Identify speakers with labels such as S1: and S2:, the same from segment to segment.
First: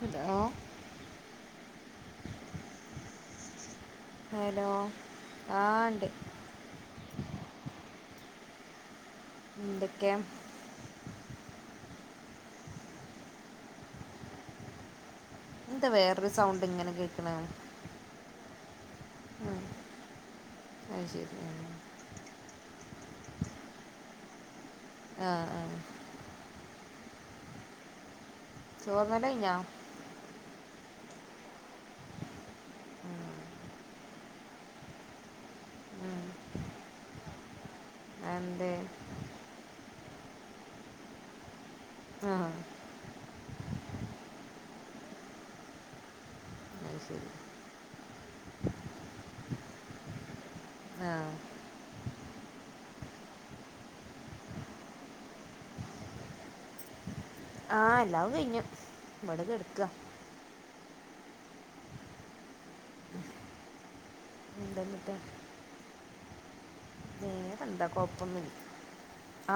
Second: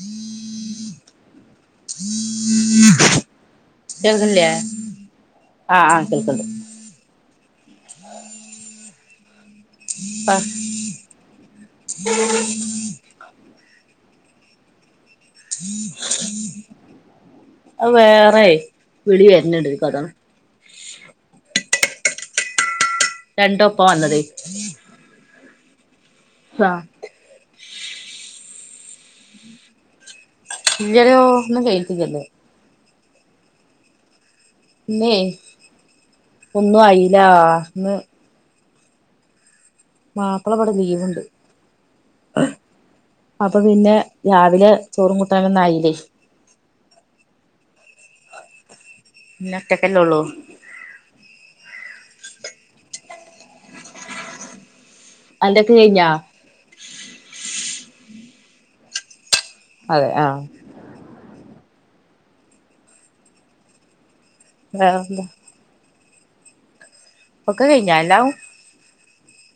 S1: Hello
S2: കേക്ക്ല്ലേ
S1: hello ആ
S2: ആഹ്
S1: ഉണ്ട്
S2: ആഹ് കേക്ക്ണ്ട്
S1: എന്തൊക്കെ
S2: പ്പ
S1: എന്താ വേറൊരു സൗണ്ട് ഇങ്ങനെ കേക്ക്ണെ
S2: അഹ് വേറെ വിളി വര്ന്ണ്ട് അതാണ്
S1: ആഹ് ശരി ആഹ്
S2: രണ്ടൊപ്പാ വന്നത്
S1: ആഹ് ആഹ്
S2: ആഹ്
S1: ചോർന്നല്ലഴിഞ്ഞോ
S2: ഇല്ല ല്ലോ ന്ന് വെയിക്ക്ന്നൊള്ളു
S1: ഉം,
S2: ഇന്നെ
S1: ഉം.
S2: ഒന്നും ആയില്ലാ ന്ന്
S1: അന്തേ
S2: മാപ്പിളവടെ ലീവ്ണ്ട്
S1: ആ
S2: അപ്പൊ പിന്നെ രാവിലെ ചോറും കൂട്ടാനൊന്നായിലേ
S1: അഹ് ശരി
S2: ഇന്ന ഒറ്റക്കല്ലൊള്ളൂ
S1: ആഹ്
S2: അന്റെക്കഴിഞ്ഞാ
S1: ആഹ് എല്ലാവും കഴിഞ്ഞു ഇവടെ കട്ക്ക
S2: അതെ ആഹ്
S1: എന്തെന്നിട്ട്
S2: വേറെന്താ ഒക്കെ കഴിഞ്ഞോ എല്ലാം
S1: രണ്ടാക്കൊപ്പം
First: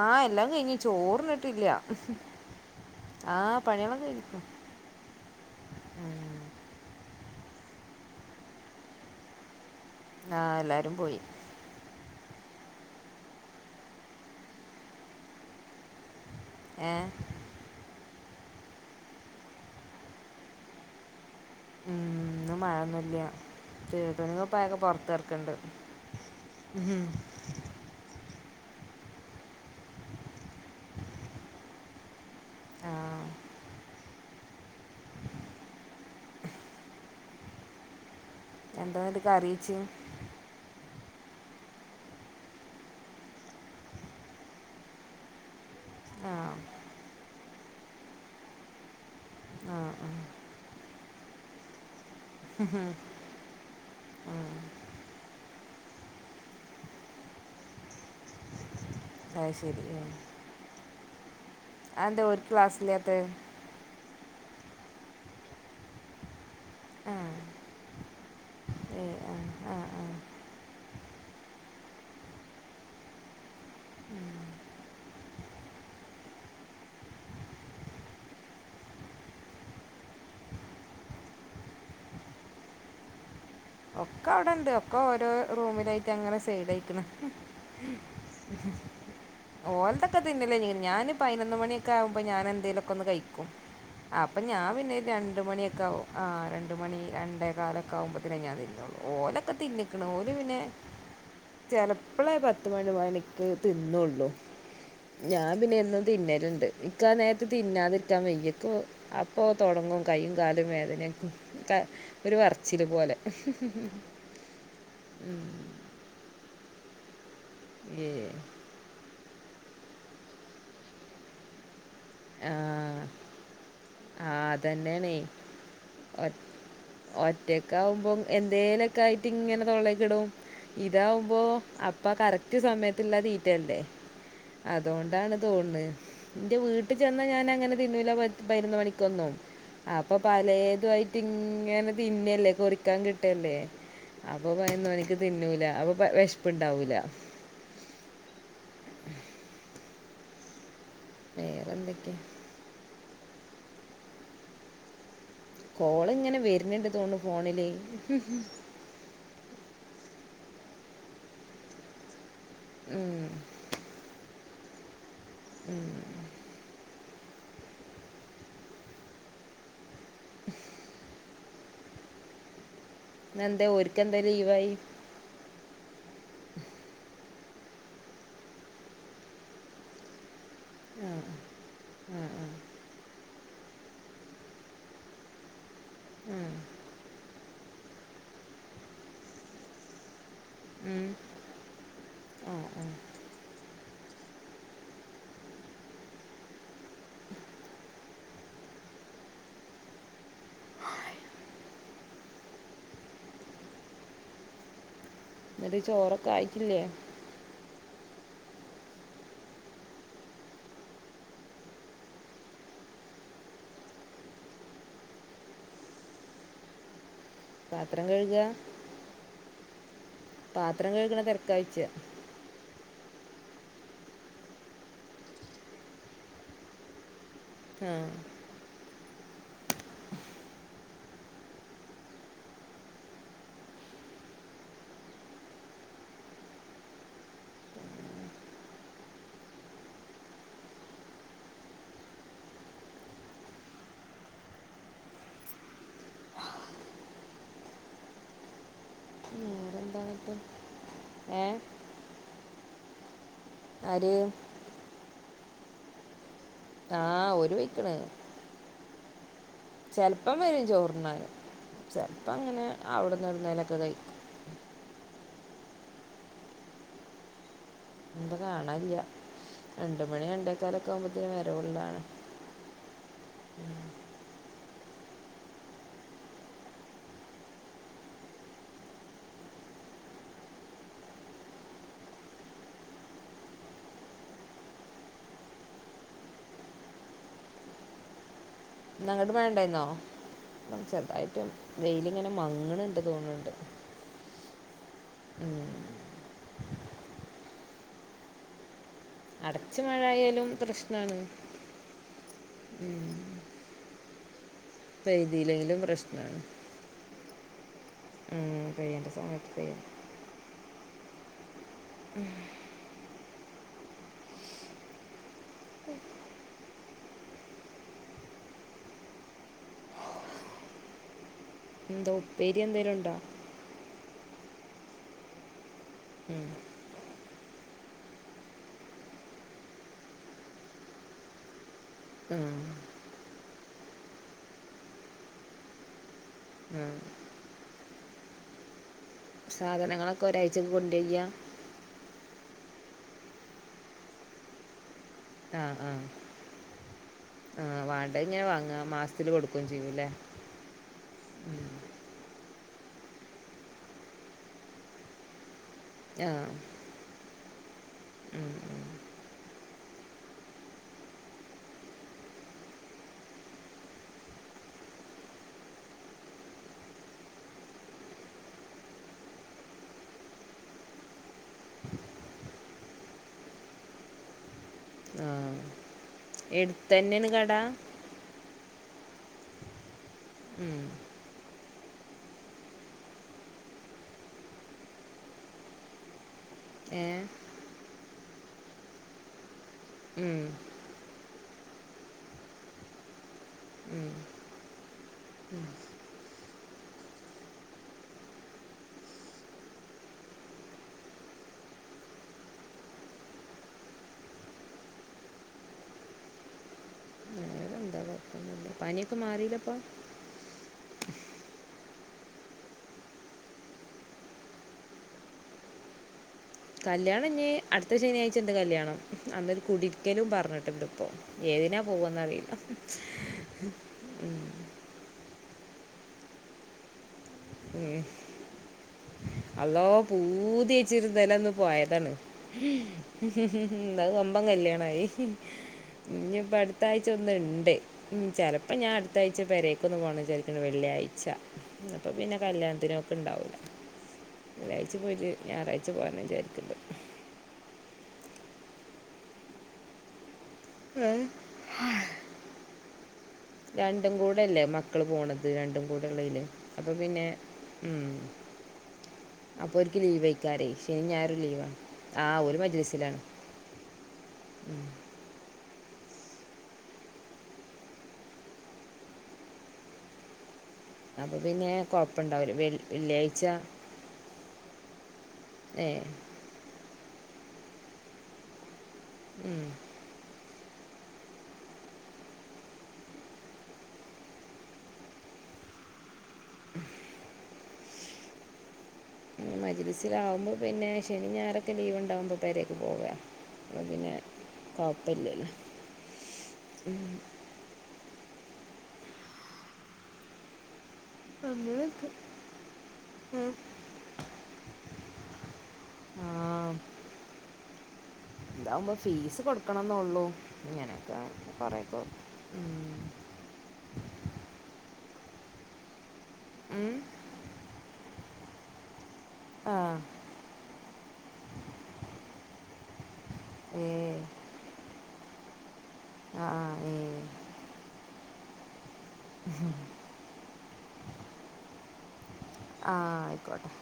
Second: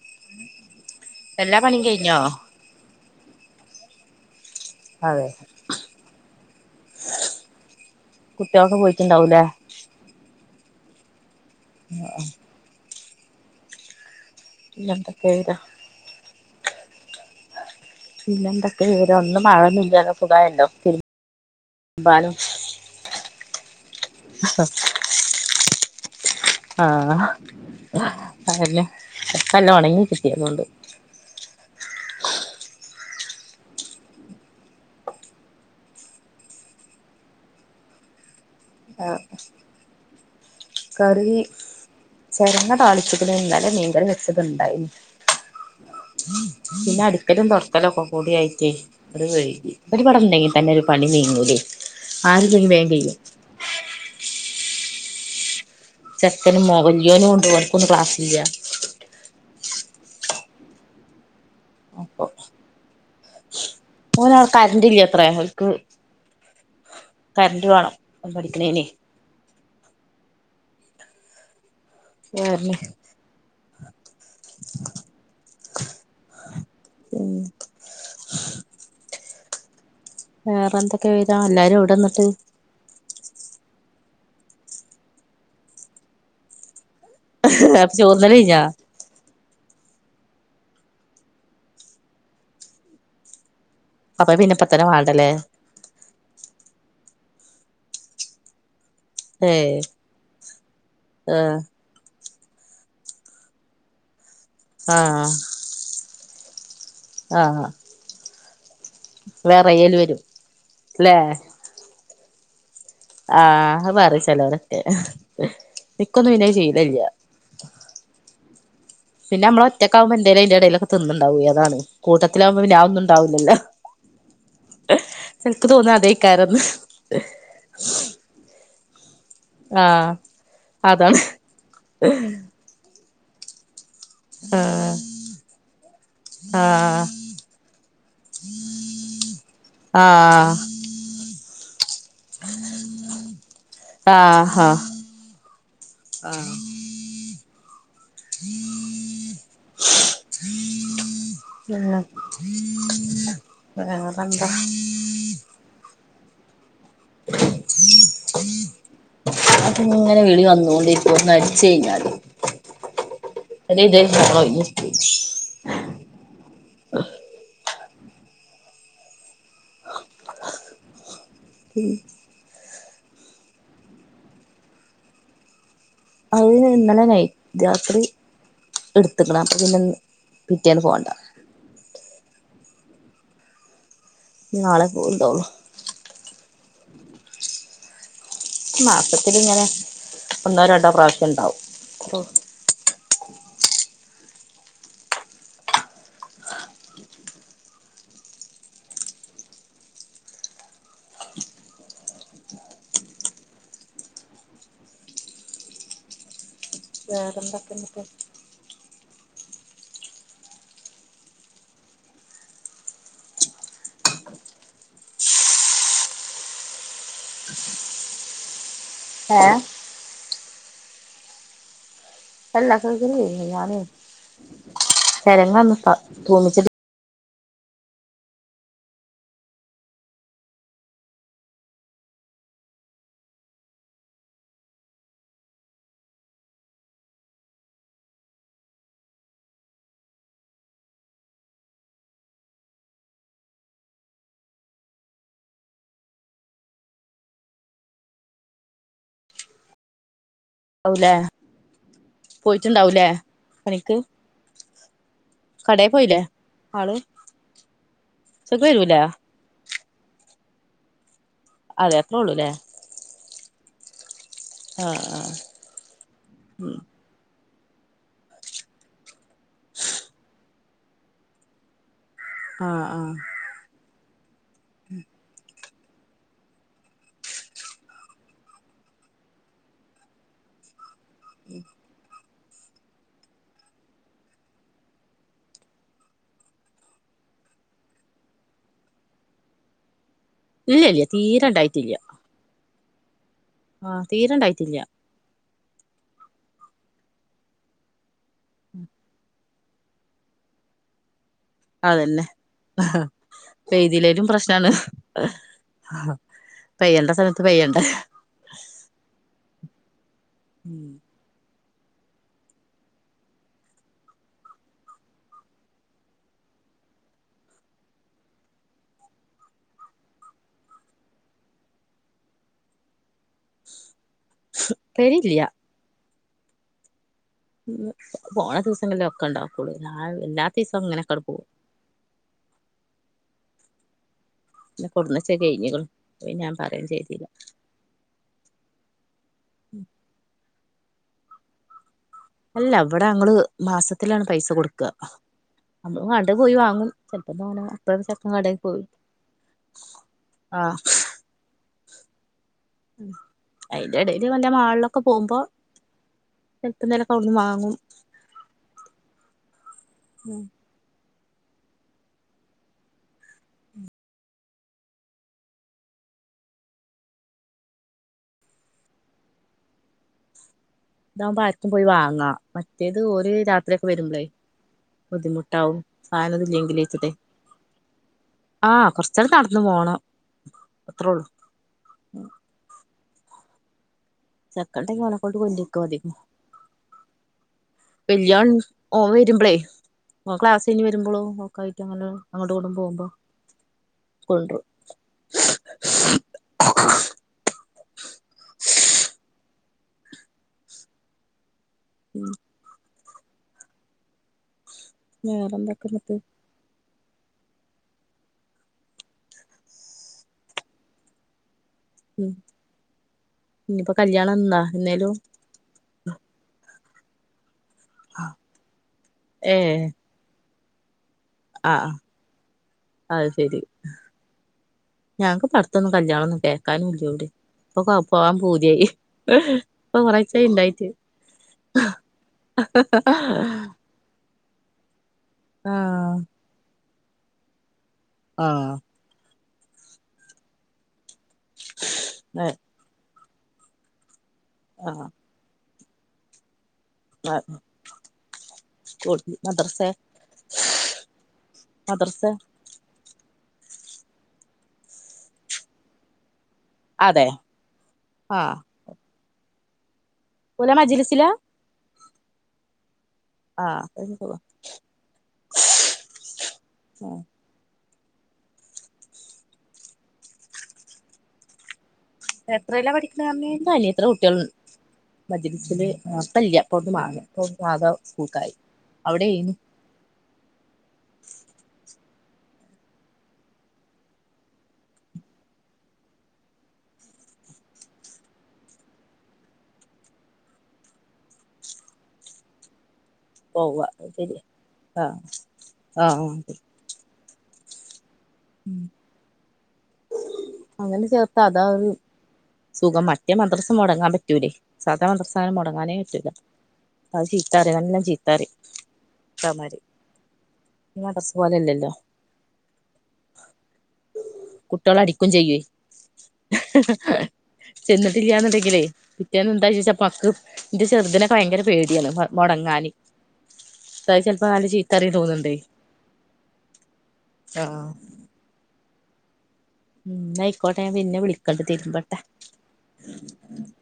S1: ആഹ് എല്ലാം കഴിഞ്
S2: എല്ലാ
S1: ചോറ്ന്ന്ട്ടില്ല
S2: പണിയും കഴിഞ്ഞോ
S1: ആഹ് പണിക്കളെകെ കയിഞ്ഞ്ക്ക്
S2: അതെ. കുട്ട്യാള് ഒക്കെ പോയിട്ടുണ്ടാവൂലേ.
S1: ആഹ് എല്ലാരും പോയി.
S2: [unintelligible] പിന്നെ എന്തെക്കെ വരാ
S1: ഏഹ്.
S2: പിന്നെ എന്തൊക്കെ വിവരം ഇന്ന് മഴൊന്നുല്ല സഖായല്ലോ. തി ബാനു
S1: മഴന്നുല്ല പെയ്ത [unintelligible] പോർത്കട്ക്ക്ണ്ട്.
S2: ആഹ് അതന്നെ നല്ല ഉണങ്ങി കിട്ടി അതുകൊണ്ട്.
S1: ആഹ്. എന്താനിട്ട്
S2: ആഹ്
S1: കറിവെച്ച്.
S2: കറി ചേരങ്ങ താളിച്ച്ക്ക്ണ് ഇന്നലെ മീൻ കറിവേച്ചത്ണ്ടായിനി.
S1: ആ
S2: പിന്നെ അടിക്കലും തൊടക്കലൊക്കെ ഒകെ കൂടിയായിട്ടേ. രം വൈകി
S1: ആ
S2: ഇവര്
S1: ആ.
S2: ഇവിടെ ഉണ്ടെങ്കിൽ തന്നെ ഒരു പണി നീങ്ങൂല്ലേ ആരും ഇല്ലെങ്കിൽ വേ കഴിയും. ചക്കന് മോകല്യനും ഉണ്ട് ഓന്ക്ക് ഇന്ന് ക്ലാസ്സില്ല.
S1: അഹ് ശരി ആഹ് അഹന്തേ ഓർക്ക് ക്ലാസ് ഇലാത്തെ.
S2: ഓനടെ കരണ്ട് ഇല്ല അത്രയാ ഓല്ക് കർന്റ് വേണം ഒന് പഠിക്കുണെ നെ.
S1: ആഹ് ആഹ്.
S2: ഞാർണ്. ഉം വേറെ എന്തൊക്കെ വരാ എല്ലാരും എവുടെന്നിട്ട്.
S1: ഒക്കെ അവിടെണ്ട് ഒക്കെ ഓരോ റൂമിലായിട്ട് അങ്ങനെ സൈ ഡേയിക്ക്ണ്.
S2: പ്പ ചോർന്നല് കഴിഞ്ഞോ?
S1: ഓല്തൊക്കെ തിന്നല് കഴിഞ്ക്ക്ണ്. ഞാന് പതിനൊന്ന് മണിയൊക്കെ ആകുമോ ഞാൻ എന്തേലൊക്കെ ഒന്ന് കഴിക്കും. അപ്പൊ ഞാൻ പിന്നെ രണ്ട് മണിയൊക്കെ ആകും. ആ രണ്ട് മണി രണ്ടേ കാലോക്കെ ആകുമ്പോത്തനെ ഞാൻ ത്തി ഓലൊക്കെ
S2: ഏഹ്
S1: തിന്നിക്ക്ണ് ഓല് പിന്നെ
S2: ആഹ്
S1: ചെലെ ഇപ്പെളേ പത്ത് മണി മണിക്ക് തിന്നൊള്ളൂ.
S2: ആഹ്
S1: ഞാൻ പിന്നെ എന്നും തിന്നല്ണ്ട്. ഇക്ക് അ നേരത്ത്
S2: ആഹ്
S1: തിന്നാതിരിക്കാൻ വെയ്യക്ക്. അപ്പൊ
S2: വെറയല്
S1: തൊടങ്ങും
S2: വരും
S1: കൈയും കാലും
S2: ല്ലേ
S1: വേദനൊകേ ഒരു വറച്ചിൽ പോലെ.
S2: ആഹ് അത് പറിം ചെലോലൊക്കെ. ഇക്കൊന്നും പിന്നെ അത് ശീലല്ല.
S1: ഇല്ലെയ്
S2: പിന്നെ അമ്മൾ ഒറ്റകാകുമ്പോ എന്തേലും ഐന്റെടേലൊക്കെ തിന്ന്ണ്ടാവോ അതാണ് കൂടത്തി ലാ കുമ്പം പിന്നെ
S1: ആഹ്
S2: അഹൊന്നുണ്ടാവുല്ലല്ലോ.
S1: ആഹ് അതന്നെയാണേ
S2: ചെല്ക്ക് തോന്നാ അതേയിക്കാരംന്ന്.
S1: കുട്ട്യേയ്ക്ക്കുമ്പോ എന്തേല ക്കായിട്ട് ഇങ്ങനെ
S2: ആഹ്
S1: തൊള്ളേക്കിടും.
S2: അതാണ്
S1: ഇതാവുമ്പോ അപ്പ ആ കറക് ക്‌റ്റ് സമയത്ത്ല്ലാ തീറ്റെല്ലേ.
S2: ആഹ്
S1: അതോണ്ടാണ് തോൺന്ന് ഇന്റെ വീട്ടി
S2: ആഹ്
S1: ചെന്ന ഞാൻ അങ്ങനെ തിന്നൂല്ല പറ പയ്നൊന്ന് മണിക്കെന്നും അപ്പൊ പലേത്വായിട്ട്. തിങ്ങനെ തിന്നല്ലേ കൊറിക്കാൻ കിട്ടല്ലേ. അപ്പൊ
S2: ആഹ് ആഹ് ആഹ്
S1: പതിനൊന്നു മണിക്ക് തിന്നൂല അപ്പൊ വിഷപ്പ്
S2: ആഹ്
S1: ഇണ്ടാവൂല.
S2: പിന്നെ
S1: വേറെന്തൊക്കെ.
S2: അങ്ങെ തണ്ട
S1: കോള് ഇങ്ങനെ വരുന്ണ്ട് തോന്നുണു ഫോണില്.
S2: അപ്പൊ ഇങ്ങനെ വിളി വന്നോണ്ട് ഇരിക്കും ഒന്നടിച്ച് കഴിഞ്ഞാൽ.
S1: ഉം
S2: [unintelligible]
S1: ഉം
S2: ഉം
S1: ഇന്നെന്തെ ഓര്ക്കെന്തെ ലീവായി
S2: അത് ഇന്നലെ നൈറ്റ് രാത്രി ഇട്ത്ത്ക്ക്ണ്. അപ്പ പിന്നെന്ന് പിറ്റേന്ന് പോണ്ട
S1: ഉം ഉം
S2: നാളെ പോവ് ണ്ടോള്ളു
S1: ഉം
S2: മാസത്തില്ങ്ങനെ ഒന്നോ രണ്ടോ
S1: ഉം
S2: പ്രാവശ്യം ഇണ്ടാവും
S1: ആഹ് ആഹ് ഇന്നട്ട് ചോറൊക്കെ ആയിട്ടില്ലേ
S2: വേറെന്തെക്കെ ഇന്ന്ട്ട്
S1: പാത്രം കഴ്കാ
S2: ഏഹ്
S1: പാത്രം കഴ്ക്ണ തെരക്കാഴ്ച്ച
S2: അല്ല കഴ്കല് കഴിഞ്ഞ്. ഞാന് ചെരങ്ങന്ന് താ തൂമിച്ചിട്ട്
S1: ഉം വേറെന്തായിട്ട്
S2: ഔലേ പോയിട്ട് ഇണ്ടാവൂലേ പണിക്ക്
S1: ആര്
S2: കടേ പോയിലെ
S1: ആഹ് ഓര് പൊയ്ക്ക്ണ്
S2: ഉച്ചക്ക് വരൂലെ
S1: ചെൽപ്പം വെരും ചോർന്നാന്
S2: അതെ അത്രേ
S1: ചെൽപ്പോ
S2: ഉള്ളൂല്ലേ
S1: അങ്ങനെ അവിട്ന്ന് എവിട്ന്നേലൊക്കെ കഴി
S2: അഹ് ആഹ് ഉം
S1: ഇന്ന്പ്പൊ കാണാല്യാ. രണ്ട് മണി രണ്ടേക്കാലൊക്കെ ആവുമ്പോത്തിന് വരവ്ള്ളാണ്
S2: അഹ് ആഹ് ഉം ഉം
S1: ഇന്നങ്ങട്ട് മഴ ണ്ടായ്ന്നോ
S2: ഇല്ല ഇല്ല
S1: ചെർതായിട്ട്
S2: തീരെ ഇണ്ടായിട്ടില്ല
S1: വെയില്ങ്ങനെ മങ്ങ്ണ് ണ്ട് തോന്ന്
S2: ആഹ് തീരെണ്ടായിട്ടില്ല
S1: അട്ച്ച് മഴയയാലും പ്രശ്നാണ്
S2: അതന്നെ ആഹ് പെയ്തിലേലും പ്രശ്നാണ്
S1: പെയ്തില്ലെങ്കിലും
S2: പെയ്യണ്ട സമയത്ത് പെയ്യണ്ടേ
S1: ഉം പെയ്യണ്ട സമയത്ത് പെയ്യ
S2: ഉം
S1: ഉം [unintelligible] എന്തോ ഉപ്പേരി എന്തേലുണ്ടോ?
S2: ഉപ്പേരില്യാ
S1: ഉം
S2: ഉം പോണ ദിവസങ്ങൾളെക്കെ ഇണ്ടാക്കൊള്ളൂ ഞാ എല്ലാത്തിസം ഇങ്ങനൊക്കണ്ട് പോകും
S1: ആഹ്
S2: പിന്നെ കൊട്ന്നെച്ചെ കഴിഞ്ഞ്ക്ണ് അത് ഞാൻ
S1: ആ.
S2: പറിം ചെയ്തീല
S1: സാധനങ്ങളൊക്കെ ഒരാഴ്ചക്ക് കൊണ്ടയ്യ
S2: അല്ല ഇവടെ ഞങ്ങള് മാസത്തിലാണ് പൈസ കൊട്ക്കാ
S1: ആ
S2: അമ്മള് വാണ്ടേ പോയി വാങ്ങും ചെൽപ്പം
S1: ആ
S2: തോനെ അപ്പ
S1: വേണ്ടത്
S2: ചെക്കൻ
S1: ഇങ്ങനെ
S2: കടേ
S1: വാങ്ങുക
S2: പോയി
S1: മാസത്തിൽ കൊടുക്കുകയും ചെയ്യും അല്ലേ
S2: ആഹ് ഉം ഐന്റെടേല് വല്ല മാൾളൊക്കെ പോവുമ്പോ
S1: ആഹ്
S2: ചെൽപ്പന്തേലൊക്കെ അവിട്ന്ന് വാങ്ങും
S1: ഉം.
S2: ഇതാവുമ്പോ ആര്ക്കും പോയി വാങ്ങാ മറ്റേത് ഓര് രാത്രിക്കെ വരുമ്പളേ ബുദ്ധിമുട്ടാവും സാധനം ഇല്ലെങ്കില് വെച്ചിട്ടെ
S1: എട്ത്തന്നേണ് കട
S2: ആഹ് കൊർച്ചണ്ട് നട്ന്ന് പോണം
S1: ഉം.
S2: അത്രോള്ളൂ ചെക്കണ്ടെങ്കി ഓനക്കൊണ്ട് കൊണ്ട്രിക്കും [unintelligible]
S1: ഏഹ്
S2: വെല്ലോം ഓമ് വര്മ്പളേ ഓമ്
S1: ഉം,
S2: ക്ലാസയ്ഞ് വരുമ്പളും ഒക്കായിട്ട് അങ്ങനെ അങ്ങോട്ട്ങ്ങട്ടും പോവുമ്പോ
S1: ഉം.
S2: കൊണ്ട്രും മ് വെറെന്തക്കെ ഇന്നട്ട്
S1: വേറെന്താ കോയപോന്നു പനിക്കെ മാറീല്ലപ്പം
S2: മ് ഇഞ് ഇപ്പോ കല്യാണന്നാ എന്നേലും
S1: കല്യാണം ഇഞ് അട്ത്ത ശനിയാഴ്ചണ്ട് കല്യാണം
S2: ഏ
S1: അന്നൊരു കൂടിര്ക്കലും പറഞ്ട്ട്ണ്ട് ഇപ്പൊ
S2: ആ
S1: ഏതിനാ പോവാന്നറീല്ല
S2: അത് ശരി ഞങ്ങക്ക് ഇപ്പട്ത്തൊന്നും കല്യാണൊന്നും കേക്കാനൂല്ല എവിടേം ഇപ്പൊ കോ പോവാൻ പൂതിയായി
S1: അളോ
S2: ഇപ്പൊ കൊറേച്ചായി ഇണ്ടായിട്ട്
S1: പൂതിയച്ചിര്ന്നെലൊന്ന് പോയതാണ് മ്മ് അത് വമ്പം കല്യാണായി
S2: ആ
S1: ഇഞ്പ്പ അടുത്താഴ്ച ഒന്ന്ണ്ട്‌ മ്മ്
S2: ആ
S1: ചെലപ്പം ഞാൻ അടുത്ത ആഴ്ച്ച പെരേക്കൊന്ന് പോണം വിചാരിക്കിണ്ട്‌ വെള്ളി ആഴ്ച അപ്പം പിന്നെ
S2: ആ
S1: കല്യാണത്തിനും ണ്ടാവൂല്ല
S2: ആ
S1: വെള്ളിയാഴ്ച പോയിട്ട് ഞാറാഴ്ച പോരണന്ന് വിചാരിക്ണ്ട്
S2: ആഹ് കുട് മദ്റസേ മദ്റസെ
S1: രണ്ടും കൂടെല്ലേ മക്കള് പോണത് രണ്ടും കൂടെളേല് അപ്പ പിന്നെ
S2: അതെ
S1: ഉം
S2: ആ
S1: അപ്പൊ ഓര്ക്ക് ലീവ് ക്കാരെ
S2: ഓല്
S1: ശനിം,
S2: മജ്‌ലിസിലാ
S1: ഞായറും, ലീവാ ആഹ് ഓല് മജ്ലിസിലാ
S2: ആഹ് എന്തുവാ ആഹ്
S1: അപ്പ പിന്നെ കൊ
S2: എത്രെലാ പഠിക്ക്ണെറ്ഞേ ഇന്റെ അനിയത്തിടെ കുട്ട്യേള്
S1: ഏ
S2: മജിലിസില് ഇപ്പെല്ല്യ ഇപ്പൗട്ന്ന് മാറി ഇപ്പൊ സാധാ സ്കൂക്കായി അവിടേനി
S1: [inaudible] മജിലിസിലാവുമ്പോ പിന്നെ ശെനിം ഞായറൊക്കെ ലീവ്ണ്ടാവുമ്പൊ പേരേക്ക് പോവെ
S2: പോവാ അഹ്ശെരിയാ ആ ആഹ് മ് അങ്ങനെ ചേർത്ത അതാ ഒരു. സുഖം മറ്റേ മദ്രസ് മൊടങ്ങാ പറ്റൂലെ സാധാ മദ്രസായ മൊടങ്ങാനേ
S1: ആ
S2: പറ്റൂല. ഉസ്താദ് ചീത്തറിം നല്ലൊം ചീത്ത
S1: ഇതാവുമ്പോ ഫീസ് കൊടുക്കണെന്നൊള്ളൂ
S2: ഈ
S1: ഇങ്ങനൊക്കെ
S2: മദ്രസ
S1: കൊറേക്കെ
S2: കുട്ട്യെളടിക്കും ചെയ്യെ
S1: ഉം?
S2: ചെന്നിട്ടില്യാന്നിണ്ടെങ്കിലെ പിറ്റ്യേന്ന് എന്താ
S1: ആ
S2: ചോയ്ച്ച പക് ഇന്റെ ചെർതിനൊക്കെ ഭയങ്കര പേടിയാണ് മൊടങ്ങാന്.
S1: ഏ
S2: ഉസ്താദ് ചെലപ്പോ നല്ല ചീത്തറിയും തോന്ന്ണ്ടേ
S1: ആ ഏ
S2: ആഹാ. ഉം ഇന്നയിക്കോട്ടെ ഞാ പിന്നെ വിളിക്കെണ്ട് തിര്മ്പട്ടെ.
S1: ആഹ് അയ്ക്കോട്ടെ